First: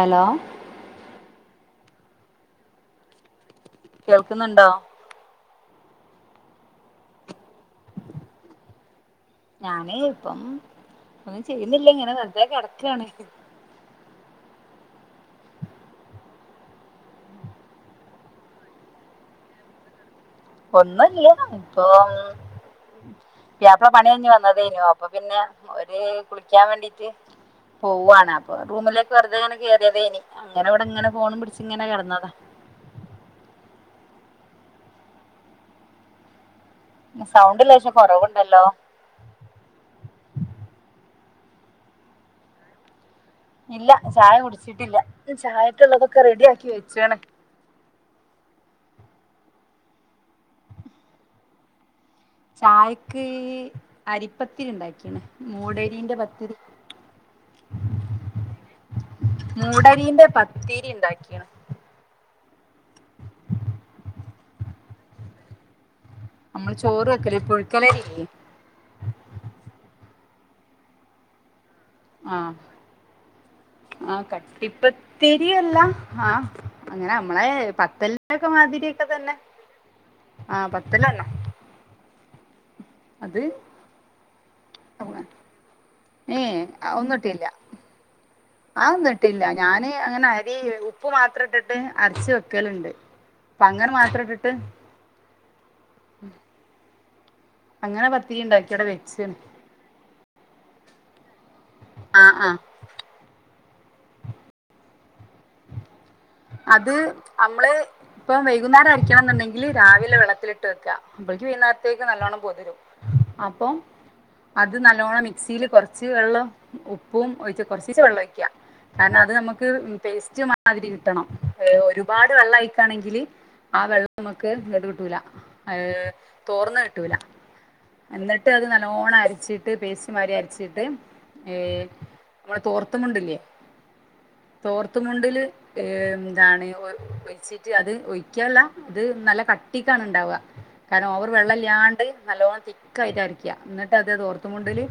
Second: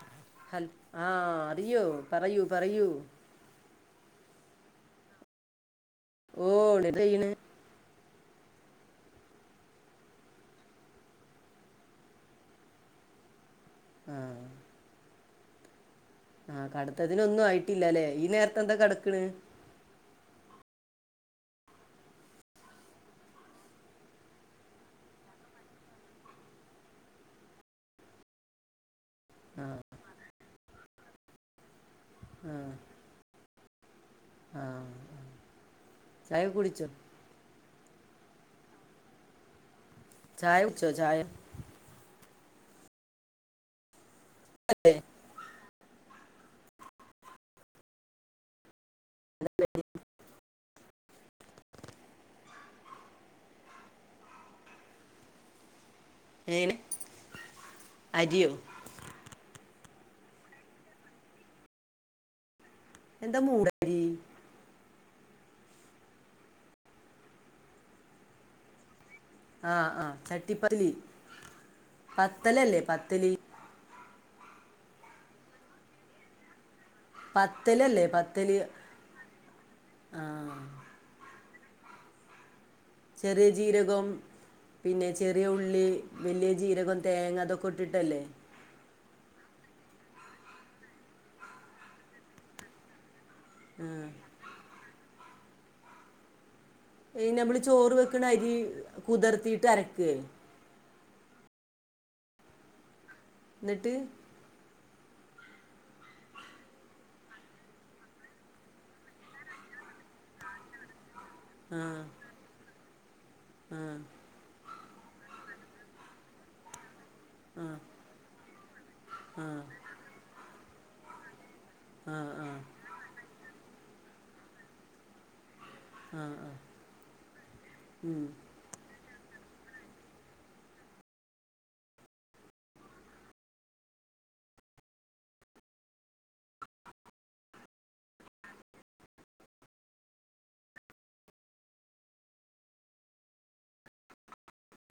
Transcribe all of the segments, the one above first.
Hello ഹൽ ആഹ് അറിയോ പറയൂ പറയൂ കേൾക്കുന്നുണ്ടോ ഓഹ് [unintelligible] യ്യ്ണ് ഞാന് ഇപ്പം ഒന്നും ചെയ്യണില്ല ഇങ്ങനെവെറുതെ കെടക്കാണ് ആഹ് ആഹ് കടത്തത്തിനൊന്നും ആയിട്ടില്ല ല്ലെ ഈ നേരത്തെന്താ കെടക്ക്‌ണ് ഒന്നുല്ല ഇപ്പം പുയ്യാപ്ല പണികഴിഞ്ഞു വന്നതേനു അപ്പൊ പിന്നെ ഓര് കുളിക്കാൻ വേണ്ടീട്ട് പോവ്വാണ് അപ്പൊ റൂമിലേക്ക് വെറുതെങ്ങനെ ആ കെറിയതേയ്നിം അങ്ങനെ ഇവിടെ ഇങ്ങനെ ഫോണും പിടിച്ച് ഇങ്ങനെ കെടന്നതാ ആഹ് ആഹ് ആഹ് ചായ കുടിച്ചോ സൗണ്ട് ലേശംകൊറവുണ്ടല്ലോ ചായകുച്ചോ ചായ ഇല്ല ചായ ഏ, കുടിച്ചിട്ടില്ല ഇന്ന് ചായക്കുള്ളതൊക്കെ റെഡി ആക്കി വെച്ചാണക്ക് [unintelligible] ചായക്ക് അരിപ്പത്തിരീ ഉണ്ടാക്കിയാണ് മൂടരീന്റെ പത്തി ഏനെ അരിയോ മൂടരിന്റെ പത്തിരി ഇണ്ടാക്കിയാണ് എന്താ മൂടരി നമ്മള് ചോറ് വെക്കലേ പുഴുക്കലരില്ലേ ആഹ് ആഹ് ചട്ടിപ്പതിലി പത്തല് അല്ലേ പത്തല് ആഹ് കട്ടിപ്പത്തിരിയല്ല ആഹ് അങ്ങനെ നമ്മളെ പത്തലല്ലേ പത്തൽ ന്റെ ഒക്കെ പത്തല് മാതിരിയൊക്കെ തന്നെ ആ പത്തലന്നെ അത് ചെറിയ ജീരകം പിന്നെ ചെറിയ ഉള്ളി വലിയ ഏഹ് ജീരകം തേങ്ങ അതൊക്കെ ഇട്ടിട്ടല്ലേ ആഒന്നിട്ടില്ല ഞാന് അങ്ങനെ അരി ഉപ്പ് മാത്രം ഇട്ടിട്ട് അരച്ച് വെക്കലണ്ട് അപ്പ അങ്ങനെ ഉം. മാത്രം ഇട്ടിട്ട് ഉം എനെ നമ്മള് ചോറ് വെക്കണ അരി അവിടെ വെച്ച്ണ് കുതർത്തീട്ട് അരക്കേ ആഹ് ആഹ് എന്നിട്ട് അത് നമ്മള് ഇപ്പ വൈകുന്നേരം അരക്കണെന്നുണ്ടെങ്കില് രാവിലെ വെള്ളത്തിലിട്ട് വെക്ക അപ്പോഴേക്കും ആ വൈനാരത്തേക്ക് നല്ലോണ്ണം പൊതിരും അപ്പൊ ആ അത് നല്ലോണം മിക്സില് കൊറച്ച് വെള്ളം ഉപ്പും ഒഴിച്ച് കുറച്ചീശ്ശേ വെള്ളം ഒഴിക്ക കാരണം അത് ആ നമുക്ക് ഉം പേസ്റ്റ് മാതിരി കിട്ടണം ഏഹ് ആ ആ ഒരുപാട് വെള്ളം ആ ഒഴിക്കാണെങ്കില് ആ വെള്ളം നമുക്ക് നെടുകിട്ടൂല ഏഹ് ആ തോർന്ന് കിട്ടൂലാ എന്നിട്ട് അത് നല്ലോണ്ണം അരിച്ച് ട്ട് പേസ്റ്റ് മാരി അരച്ചിട്ട് ഏഹ് നമ്മളെ തോർത്തുമുണ്ടില്ലേ തോർത്തുമുണ്ടില് ഏഹ് എന്താണ് വെ വെച്ചിറ്റ് അത് ഒഴിക്കല്ല അത് നല്ല കട്ടിക്കാണ് ഇണ്ടാവ കാരണം ഓവർ വെള്ളം ഇല്ലാണ്ട് നല്ലോണം തിക്കായിട്ടരക്കാ എന്നിട്ട് അത് തോർത്തുമുണ്ടില്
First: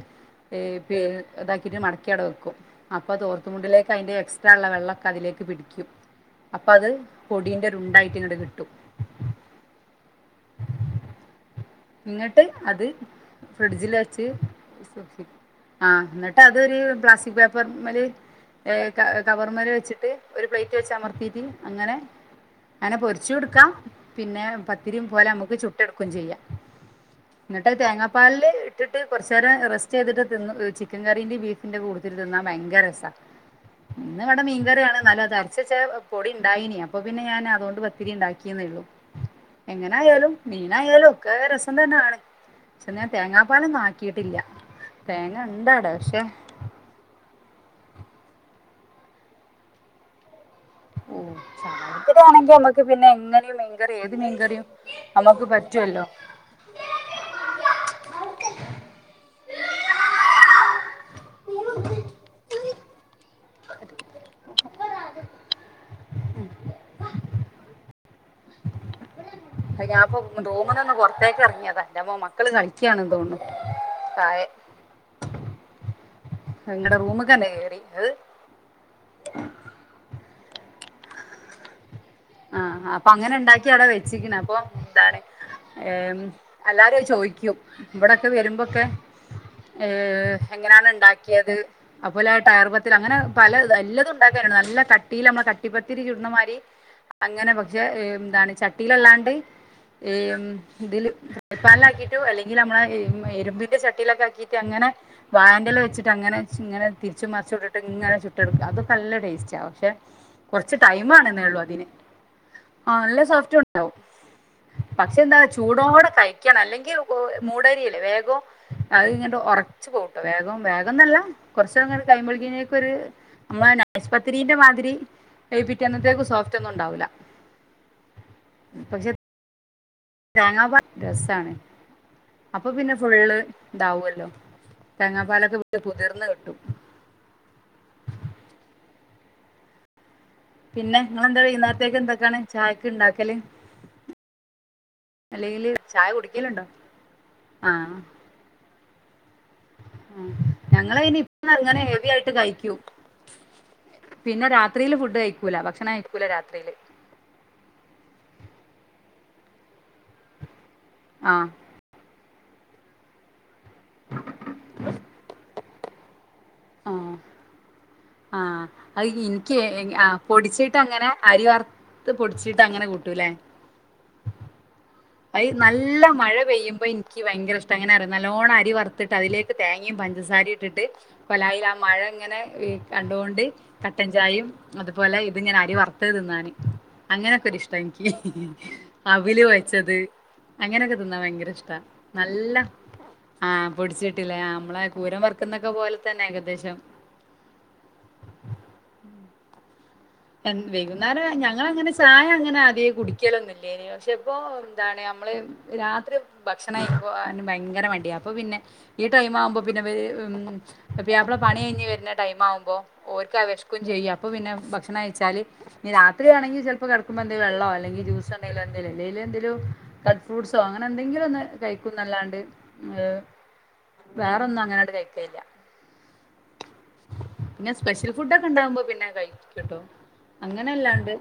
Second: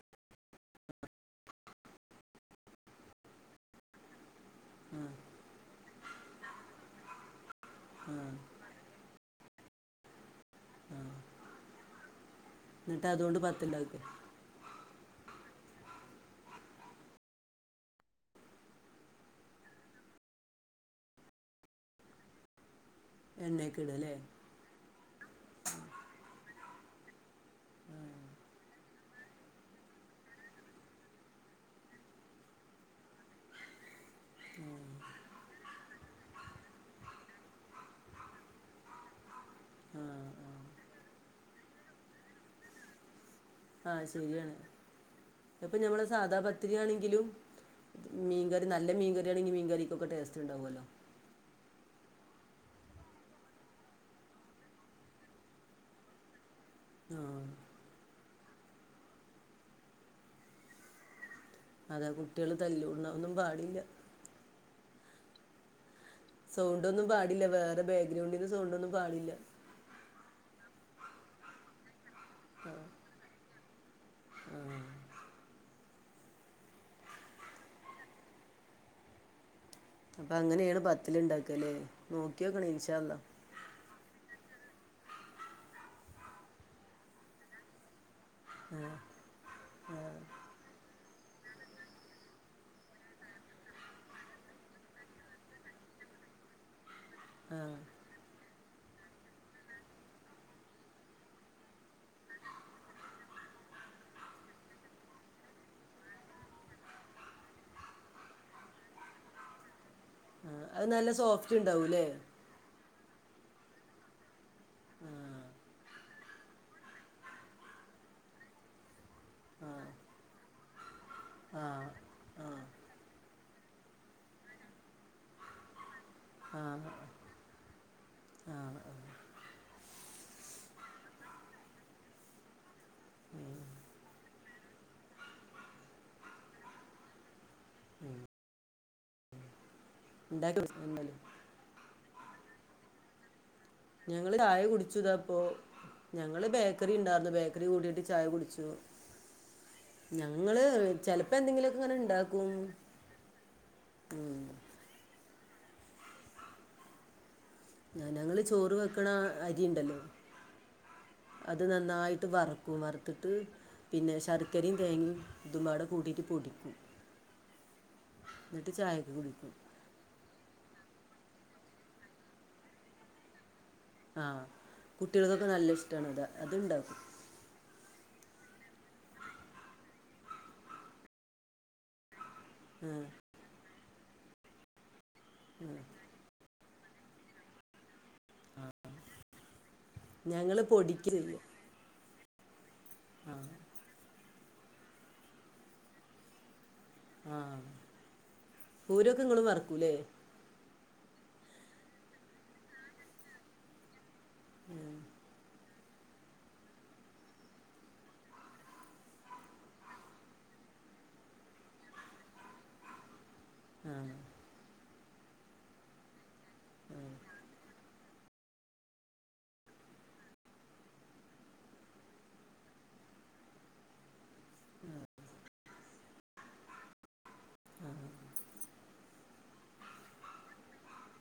ഇ പി ഇതാക്കിയിട്ട് മടക്കിയവിടെ വെക്കും അപ്പൊ തോർത്തുമുണ്ടിലേക്ക് അതിന്റെ എക്സ് റ്റ്റാ ഇള്ള വെള്ളൊക്കെ അതിലേക്ക് പിടിക്കും അപ്പ അത് പൊടീന്റെ ഒരുണ്ടായിട്ട് ഇങ്ങോട്ട് കിട്ടും എന്നിട്ട് അത് എന്നിട്ട് അതുകൊണ്ട് ഫ്രിഡ്ജിൽ പത്തുണ്ടാക്കുക വച്ച് സൂക്ഷിക്കും ആഹ് എന്നിട്ട് അതൊരു പ്ലാസ്റ്റിക് പേപ്പർ മേല് ഏഹ് കവർ മേല് വെച്ചിട്ട് ഒരു പ്ലേറ്റ് വെച്ച് അമർത്തീട്ട് അങ്ങനെ അങ്ങനെ പൊര് ച്ചുടക്കാം എണ്ണയൊക്കെ ഇടല്ലേ പിന്നെ പത്തിരിയും പോലെ നമുക്ക് ചുട്ടെടുക്കും ചെയ്യാം എന്നിട്ട് തേങ്ങാപ്പാലില് ഇട്ടിട്ട് കുറച്ച നേരം റെസ്റ്റ് ചെയ്തിട്ട് തിന്നോ ചിക്കൻ കറിന്റെ ബീഫ് ന്റെ കൂടത്തില് തിന്നാ ഭയങ്കര രസാ ഇന്നിവിടെ മീൻകറിയാണ് ന്നാലും അത് അരച്ച് വെച്ച പൊടി ഇണ്ടായിനീ അപ്പൊ പിന്നെ ഞാൻ അതുകൊണ്ട് പത്തിരി ഇണ്ടാക്കിയെന്നേള്ളൂ ആ എങ്ങനായാലും ആ മീനായാലും ഒക്കെ രസം തന്നാണ് പക്ഷെ ഞാൻ തേങ്ങാ പാലൊന്നും ആ ആക്കിയിട്ടില്ല ശരിയാണ് തേങ്ങ ഇണ്ടവിടെ പക്ഷെ പത്തിരിയാണെങ്കിലും മീൻകറി നല്ല മീൻകറി ആണെങ്കിൽ മീൻകറിക്കൊക്കെ ടേസ്റ്റ് ഇണ്ടാവുല്ലോ ഓ ചാറ് വേണെങ്കി നമക്ക് പിന്നെ എങ്ങനെയും മീൻകറി ഏത് മീൻകറിയും നമക്ക് പറ്റുവല്ലോ ആഹ് അതെ കുട്ടികള് തല്ല് കൂടണ ഒന്നും പാടില്ല സൗണ്ടൊന്നും പാടില്ല വേറെ ബാക്ക്ഗ്രൗണ്ടിന്ന് സൗണ്ട് ഒന്നും പാടില്ല ഞാൻ ഇപ്പൊ റൂമ് നിന്ന് പൊറത്തേക്ക് ഇറങ്ങിയതാ ന്റമ്മോ മക്കള് കളിക്കാണെന്ന് തോന്നുന്നു കായ് അങ്ങടെ റൂമക്കന്നെ കേറിത് അപ്പൊ അങ്ങനെയാണ് പത്തല് ഇണ്ടാക്ക ല്ലേ? ആഹ് അപ്പ അങ്ങനെ ഇണ്ടാക്കി അവിടെ വെ ച്ചിക്കണ അപ്പൊ എന്താണ് എല്ലാരും അത് ചോദിക്കും ഇവിടൊക്കെ വരുമ്പോക്കെ ആ ഏഹ് എങ്ങനെയാണ് ഇണ്ടാക്കിയത് അത്പോലെ ആ ടയർ പത്തല് അങ്ങനെ പല എല്ലതും ഉണ്ടാക്കാണ് നല്ല കട്ടിയിൽ നമ്മ കട്ടിപ്പത്തിരി ചുടണമാതിരി അങ്ങനെ ആ പക്ഷെ എന്താണ് ചട്ടിയിലല്ലാണ്ട് ഏഹ് ഉം ഇതില് പാലാക്കിട്ടോ അല്ലെങ്കിൽ നമ്മളെ ഇരുമ്പിന്റെ ചട്ടിയിലൊക്കെ ആക്കിട്ട് അങ്ങനെ വാഴന്റെല വെച്ചിട്ട് അങ്ങനെ ഇങ്ങനെ തിരിച്ചും മറിച്ചും ഇട്ടിട്ട് ഇങ്ങനെ ചുട്ടെടുക്കും അതൊക്കെ നല്ല ടേസ്റ്റാ പക്ഷെ ആ കൊറച്ച് അത് ടൈം നല്ല സോഫ്റ്റ് വേണന്നൊള്ളൂ അതിന് ഉണ്ടാവൂല്ലേ ആ നല്ല സോഫ്റ്റ് ഉണ്ടാവും ആ പക്ഷെ എന്താ ചൂടോടെ കഴിക്കണം അല്ലെങ്കി മൂടരിയല്ലേ വേഗം അത് ഇങ്ങട്ട് ആ ഒറച്ചു പോവൂട്ടാ വേഗം വേഗം എന്നല്ല ആ കൊറച്ച് നേരങ്ങട് ആ കഴിയുമ്പഴേനിക്കൊരു നമ്മളെ നൈസ് പത്തരീന്റെ മാതിരി പിറ്റേന്നത്തേക്ക് സോഫ്റ്റ് ആ ഒന്നും ഉണ്ടാവൂലാ ആ ആ. പക്ഷെ തേങ്ങാപാല് രസാണ് അപ്പൊ പിന്നെ ഫുള്ള് ഇതാവോല്ലോ തേങ്ങാപ്പാലൊക്കെ വി കുതിർന്ന് കിട്ടും ഉണ്ടാക്കി കൊടുക്ക് പിന്നെ എന്നാലും നിങ്ങെളെന്താ വൈന്നാരത്തേക്ക് എന്തൊക്കാണ് ചായക്ക് ഉണ്ടാക്കല് ഞങ്ങള് ചായ കുടിച്ചു താപ്പൊ അല്ലെങ്കിൽ ചായ ഞങ്ങള് കുടിക്കലുണ്ടോ ബേക്കറി ഉണ്ടായിരുന്നു ബേക്കറി ആ കൂട്ടീട്ട് ചായ കുടിച്ചു ഉം ഞങ്ങള് ചെലപ്പോ എന്തെങ്കിലുമൊക്കെ ഇപ്പങ്ങനെ ഇങ്ങനെ ഹെവി ആയിട്ട് ഉണ്ടാക്കും കഴിക്കും ഉം. പിന്നെ രാ ത്രിയില് ഫുഡ് കഴിക്കൂല ഭക്ഷണം കഴിക്കൂല്ല രാത്രില് ഞ ഞങ്ങള് ചോറ് വെക്കണ ആ അരി ഉണ്ടല്ലോ ആഹ് അത് നന്നായിട്ട് ട്ട് വറുക്കും വറുത്തിട്ട് പിന്നെ ശർക്കരയും തേങ്ങയും ഇതും പാടെ കൂട്ടിയിട്ട് പൊടിക്കും ആഹ് എന്നിട്ട് ചായക്ക് അത് കുടിക്കും ഇൻക്ക് ആഹ് പൊടിച്ചിട്ടങ്ങനെ അരി വറുത്ത് പൊടിച്ചിട്ട് അങ്ങനെ കൂട്ടൂല്ലെ ആഹ് കുട്ടികൾക്കൊക്കെ നല്ല ഇഷ്ടാണ് അത് മഴ പെയ്യുമ്പോ അതുണ്ടാക്കും എനിക്ക് ഭയങ്ക ഇഷ്ട എങ്ങനെ അറിയൊ നല്ലോണം അരി വറുത്തിട്ട് അതിലേക്ക് തേങ്ങയും പഞ്ചസാരയും ഇട്ടിട്ട് കൊലായിൽ ആ മഴ ഇങ്ങനെ ആ കണ്ടുകൊണ്ട് കട്ടൻചായയും അതുപോലെ ഇതിങ്ങനെ അരി വർ ത്തത് തിന്നാന് അങ്ങനെയൊക്കെ ഒരിഷ്ട എനിക്ക് അവല് കൊ ച്ചത് ഞങ്ങള് അങ്ങനെയൊക്കെ പൊടിക്ക തിന്നാ ചെയ്യും ഭയങ്കര ഇഷ്ട നല്ല ആ ആഹ് പൊടിച്ചിട്ടില്ലേ നമ്മളെ കൂരം വറക്കുന്നൊക്കെ പോലെ തന്നെ ഏകദേശം ആഹ് പൂരൊക്കെ ഇങ്ങളും വറക്കൂല്ലേ എന് വൈകുന്നേരം ഞങ്ങളങ്ങനെ ചായ അങ്ങനെ ആദ്യേ കുടിക്കലൊന്നില്ലേനിം പക്ഷെ ഇപ്പൊ എന്താണ് നമ്മള് രാത്രി ഭക്ഷണായി പോകൻ ഭയങ്കര മടിയ അപ്പൊ പിന്നെ ഈ ടൈം ആവുമ്പോ പിന്നെപ്പത് ഉം പുയ്യാപ്ല പണി കഴിഞ്ഞ് വരുന്ന ടൈം ആവുമ്പോൾ ഓര്ക്കാ വെശ ക്കും ആ ചെയ്യും അപ്പ പിന്നെ ഭക്ഷണം കഴച്ചാല് ഇനി രാത്രിയാണെങ്കിൽ ചെലപ്പം കെടക്കുമ്പോ എന്തേലും വെള്ളോ അല്ലെ ജ്യൂസോ എന്ത എന്തേല ഇല്ലേൽ എന്തേലും കട്ട് ഫ്രൂട്ട്സോ അങ്ങനെ എന്തെങ്കിലും ഒന്ന് കഴിക്കും ന്നല്ലാണ്ട് ഏഹ് വേറൊന്നും അങ്ങനട്ട് കഴിക്കലില്ല പിന്നെ സ്പെഷ്യൽ ഫുഡൊക്കെ ഇണ്ടാവുമ്പോ പിന്നെ കഴിക്കുട്ടോ അങ്ങനെല്ലാണ്ട്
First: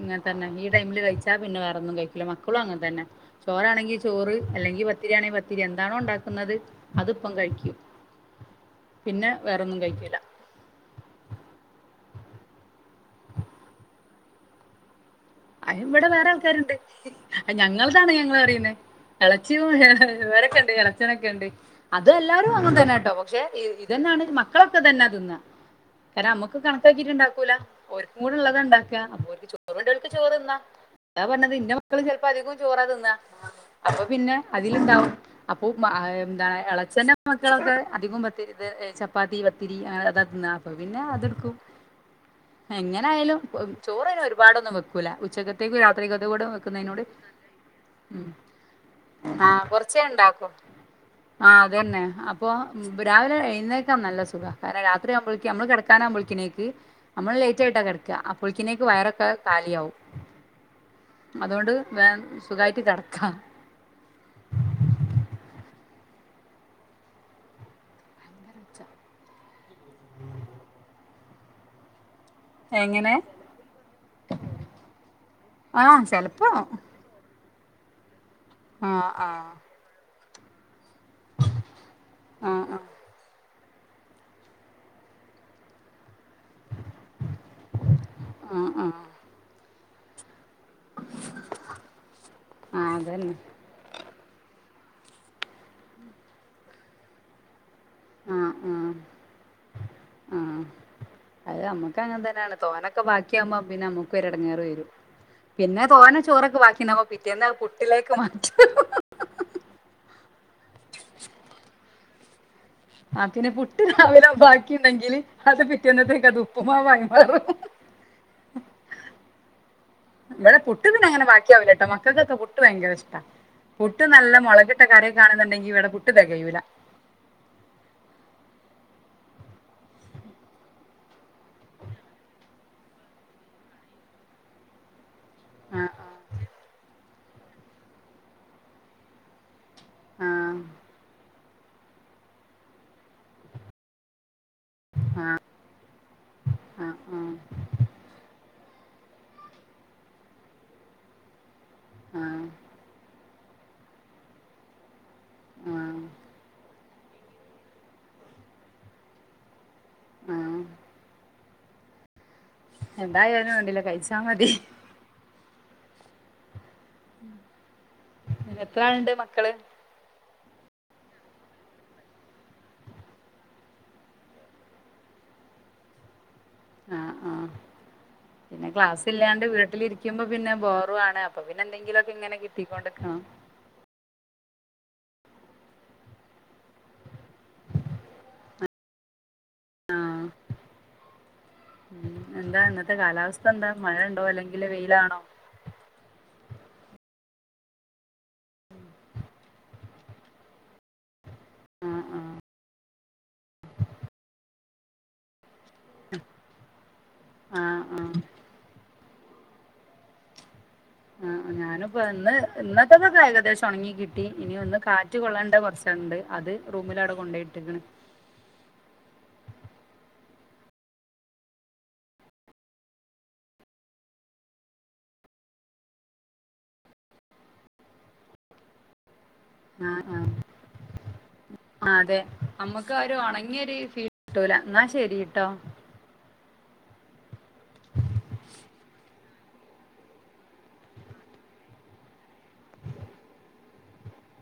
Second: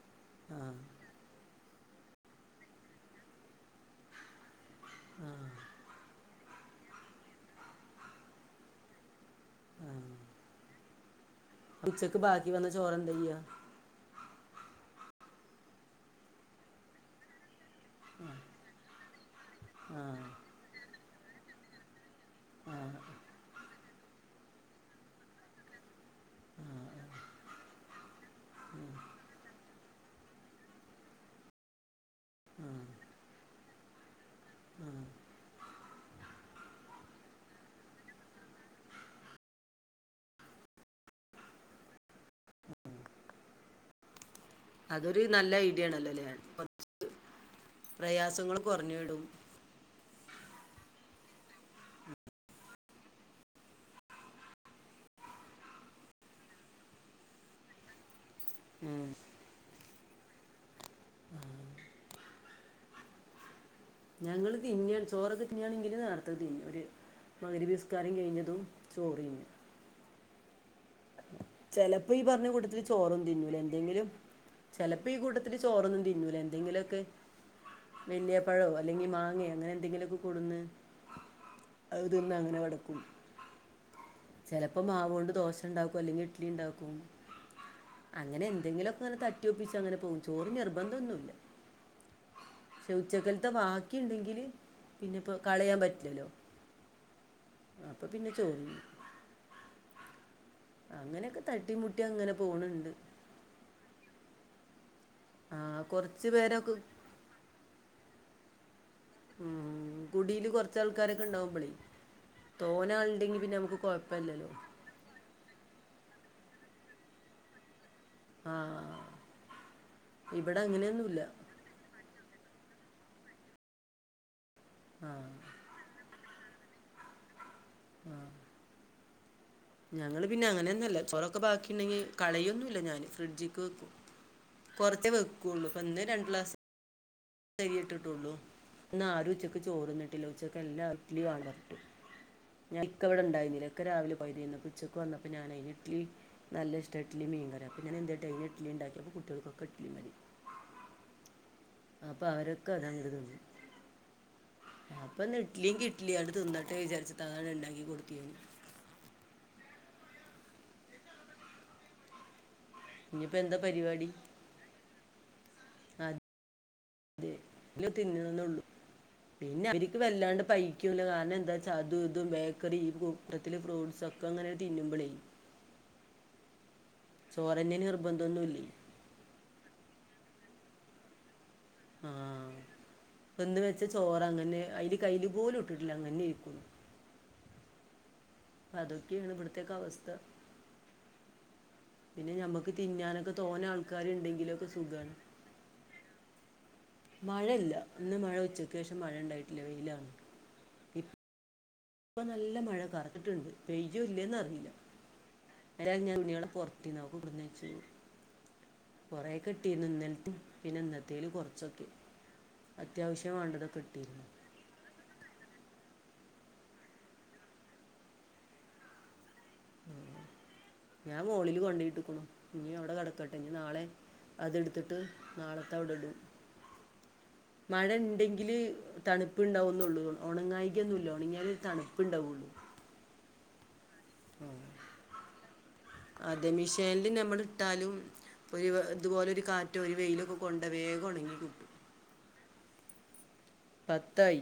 ഇങ്ങന തന്നെ ആ ഈ ടൈമില് കഴിച്ചാ പിന്നെ വേറൊന്നും കഴിക്ക ലില്ല മക്കളും അങ്ങനെ തന്നെ ചോറാണെങ്കിൽ ചോറ് അല്ലെങ്കിൽ പത്തിരിയാണെങ്കിൽ പത്തിരി എന്താണോ ഉണ്ടാക്ക ന്നത് അതിപ്പം കഴിക്കും പിന്നെ വേറൊന്നും കഴിക്കൂല ഉച്ചക്ക് ബാക്കി വന്ന ചോറ് എന്ത ചെയ്യാ അത് ഇവിടെ വേറെ ആൾക്കാരുണ്ട് ഞങ്ങളതാണ് ഞങ്ങള് പറിയുന്നത് എളച്ചിയും ആ ഇവരൊക്കെണ്ട് എളച്ചനൊക്കെണ്ട് അത് എല്ലാരും അങ്ങൻ തന്നാട്ടോ പക്ഷെ ഇതന്നാണ് മക്കളൊക്കെ തന്നെ തിന്ന കാരണം നമ്മക്ക് കണക്കാക്കിട്ട് ണ്ടാക്കൂല ഓൽക്കും കൂടെ ഉള്ളതാ ഉണ്ടാക്ക അപ്പൊൽക്ക് ചോ ചോറ്ന്നാ അതാ പറഞ്ഞത് ഇന്റെ മക്കള് ചെലപ്പോ അധികം ചോറാ തിന്നാ അപ്പം പിന്നെ ആ അതിലുണ്ടാവും അപ്പൊ എന്താണ് എളച്ചന്റെ മക്കളൊക്കെ അധികം പത്തിരി ഇത് ചപ്പാത്തി പത്തിരി അതാ തിന്ന അപ്പ പിന്നെ അതടുക്കും എങ്ങനെയാലും ചോറായാലും ഒരുപാടൊന്നും വെ ക്കൂല അതൊരു നല്ല ഉച്ചക്കത്തേക്കും ഐഡിയ ആണല്ലോ അല്ലേ രാത്രിക്കത്തേക്കും കൂടെ വെക്കുന്നതിനോട് ഉം പ്രയാസങ്ങൾ കുറഞ്ഞു വിടും ആ കൊറ ച്ചെണ്ടാക്കും ആ അതന്നെ അപ്പൊ രാവിലെ എഴുന്നേക്കാം നല്ല സുഖ കാരണം രാത്രിയാകുമ്പോഴേക്ക് നമ്മള് കിടക്കൻ ആക്പോഴേക്കേക്ക് നമ്മള് ലേറ്റ്റ്റയിട്ടാ കിടക്കുകഅപ്പോനേക്ക് ഉം വയറൊക്കെ കാലി ആവും അതുകൊണ്ട് വേംസുഖമായിട്ട് കിടക്കാം ഞങ്ങള്തിന്നെയാണ് ചോറൊക്കെ തിന്നെയണെങ്കിലും നേരത്തെ തിന്നും ഒരു മഗ് രിബ് നിസ്കാരം കഴിഞ്ഞതും ചോറ് തിന്നും ചെലപ്പോ ഈ പറഞ്ഞ കൂട്ടത്തില്ചോറ് എങ്ങനെ ഒന്നും തിന്നൂല എന്തെങ്കിലും ചിലപ്പോ ഈ കൂട്ടത്തില് ചോറൊന്നും ആഹ് തിന്നുല ചെലപ്പോ എന്തെങ്കിലുമൊക്കെ വല്യ പഴോ ആഹ് അല്ലെങ്കിൽ മാങ്ങയോ ആഹ് അങ്ങനെ എന്തെങ്കിലൊക്കെ കൊട്ന്ന് അതിന്ന് അങ്ങനെ ആഹ് ആഹ് കെടക്കും ചെലപ്പോ മാവോണ്ട് ദോശ ഉണ്ടാക്കും അല്ലെങ്കിൽ ഇഡ്ലി ഉണ്ടാക്കും അങ്ങനെ ആഹ് എന്തെങ്കിലും ഒക്കെ ആഹ് അങ്ങനെ തട്ടിയോപ്പിച്ചു അങ്ങനെ പോകും ചോറ് നിർബന്ധം ഒന്നുമില്ല ആഹ് പക്ഷെ അതന്നെ ഉച്ചക്കാൽ അത് വാക്കിയുണ്ടെങ്കില് പിന്നിപ്പോ കളയാൻ പറ്റില്ലല്ലോ അപ്പൊ പിന്നെ ആഹ് ചോറ്തിന്നും ആഹ് ആഹ് അങ്ങനെയൊക്കെ തട്ടിമുട്ടി അങ്ങനെ പോണ ണ്ട് ഉച്ചയാകുമ്പോ പിന്നെ നമ്മുക്ക് ഒരു ഇടങ്ങേറ് വരും ആ പിന്നെ തോനെ കുറച്ച് ചോറൊക്കെ പേരൊക്കെ ബാക്കിണ്ടാകുബോ പിറ്റെന്നാ പുട്ടിലേക്ക് മാറ്റു ഉം കുടീല് കൊറച്ചാൾക്കാരൊക്കെ ഉണ്ടാവുമ്പോഴേ തോനെ ആളുണ്ടെല് പിന്നെ നമുക്ക് കൊഴപ്പല്ലല്ലോ ബാക്കിണ്ടെങ്കിൽ അത് പിറ്റേന്നത്തേക്ക് അത് ഉപ്പുമാവ് ആയി മാറും ആഹ ഇവിടെ പുട്ടന്നെങ്ങനൊ ബാക്കി ആവില്ല കേട്ടോ മക്കൾക്കൊക്കെ പുട്ട് ഭയങ്കര ഇഷ്ട പുട്ട്നല്ല മുളകിട്ട കറിയൊക്കെ ആ ആണെന്നുണ്ടെങ്കിൽ ഇവിടെ പു ട്ട്തികയൂല ആഹ് ഞങ്ങള് പിന്നെ അങ്ങനെയൊന്നുംഅല്ല ചോറൊക്കെ ബാക്കിണ്ടെങ്കിൽ കളയൊന്നുമില്ല ഞാൻ ഫ്രിഡ്ജിക്ക് വെക്കും കുറച്ചെ വെക്കുള്ളൂ അപ്പൊ ആഹ് ഇന്ന് രണ്ട് ഗ്ലാസ്സ് ഇത്തിരി അരിയെ ഇട്ടിട്ടൊള്ളു ഇന്ന് ആരും ഉച്ചക്ക് ചോറന്നിട്ടില്ല ആഹ് ഉച്ചക്ക് എല്ലാം [unintelligible] എന്നാൽ ഇക്ക ഇവിടെ ഉണ്ടായിരുന്നില്ല ഇക്ക രാവിലെ പകുതിതിന്ന് ഉച്ചക്ക് വന്നപ്പോ ആഹ് ഞാനെ ഇഡല്ലി നല്ല ഇഷ്ടവാ ഇഡലിയും ആഹ് മീൻകറിയും അപ്പൊ എന്ത്ഡേയ് ഇഡലി ഉണ്ടാക്കിയപ്പോൾ കുട്ടികൾക്ക് ഇഡലി മതി അപ്പൊ ആഹ് അവരൊക്കെ അതങ്ങട് തിന്നു അപ്പൊ ഇഡലിഎങ്കിൽ ആഹ് ഇഡലി തിന്നിട്ടെന്ന് വിചാരിച്ചട്ട് ഉണ്ടാക്കി കൊടുത്തിന്ന് ആഹ് ആഹ് ഇനിപ്പോ എന്തായാലും എന്താ വേണ്ടില്ല പരിപാടി കഴിച്ചാ മതി ആഹഅതെ വല്ലോം തിന്നാനൊന്നേയൊള്ളു എത്ര ആളുണ്ട് മക്കള് പിന്നെ അവര് വല്ലാണ്ട് പൈകൂലോ കാരണം എന്താന്നവെച്ചാ അതും ഇതും ബേക്കറി കൂട്ടത്തില്ൽ ഫ്രൂട്ട്സ് ഒക്കെ അങ്ങനെ തിന്നുമ്പോളേ ചോറ് തന്നെന്ന് നിർബന്തമൊന്നും ഇല്ലേ ഇതിലാണ്ട് വീട്ടിലിരിക്കുമ്പോ പിന്നെ ബോറു ആണ് അപ്പൊ പിന്നെന്തങ്കിലുമൊക്കെ ഇങ്ങനെ കിട്ടിക്കൊണ്ടിരിക്കണം നിറച്ച ചോറ് അങ്ങനെ തന്നെ കൈലിപോലും ഇട്ടിട്ടില്ല അങ്ങനെ ഇരിക്കുന്നു അതൊക്കെയാണ് ഇവിടുത്തെ ആ അവസ്ഥ ഉം പിന്നെ എന്താ ഞമ്മക്ക് ഇന്നത്തെ തിന്നാനൊക്കെ കാലാവസ്ഥ തോനെ എന്താ മഴ ആൾക്കാര് ഉണ്ടോ അല്ലെങ്കിൽ ഉണ്ടെങ്കിലോക്കെ സുഖമാണ് വെയിലാണോ മഴയില്ല ഇന്ന് മഴ ഉച്ചക്ക് ശേഷം മഴ ഉണ്ടായിട്ടില്ല വെയിലാണ് ആ ആ ഇപ്പൊ നല്ല മഴ കറത്തിട്ടുണ്ട് പെയ്യുവോ ഇല്ലന്ന് അറിയില്ല അതാ ഞാൻ തുണികള് പുറത്തീനെ അത് കൊണ്ടുവന്നു ആ വച്ചു ആ കുറേ ഇട്ടിന്ന് ഇന്നലത്തെ പിന്നെ ഇന്നത്തേല് ആ കൊറ ഞാനിപ്പോ ഇന്ന് ഇന്നത്തേക്ക് ഏകദേശം വേണ്ടതൊക്കെ ഉണങ്ങി കിട്ടിയിരുന്നു കിട്ടി ഇനി ഒന്ന് കാറ്റ് കാറ്റ് കൊള്ളേണ്ട കുറച്ചണ്ട് അത് റൂമിൽ അവിടെ കൊണ്ട് ഇട്ടേക്കണ് ഞാൻ ഹോളില് കൊണ്ടിട്ടിരിക്കുന്നു ഇനി അവിടെ കിടക്കട്ടെ ഇനി നാളെ അതെടുത്തിട്ട് നാളത്തെ അവിടെ ഇട്ടുംമഴ ഉണ്ടെങ്കില് തണുപ്പ് ഉണ്ടാവുന്നുള്ളൂ ഉണങ്ങായികയൊന്നുല്ല ഉണങ്ങിയല് ആഹ് അതെ നമ്മുക്ക് ഒരു ഉണങ്ങിയൊ ഒരു ഫീൽ കിട്ടൂല എന്നാ ശെരിയട്ടോ അതെ മെഷീനില് നമ്മൾ ഇട്ടാലും ഒരു ഇതുപോലെ ഒരു കാറ്റോ ഒരു വെയിലൊക്കെ കൊണ്ട വേഗം ഉണങ്ങി കിട്ടും പത്തായി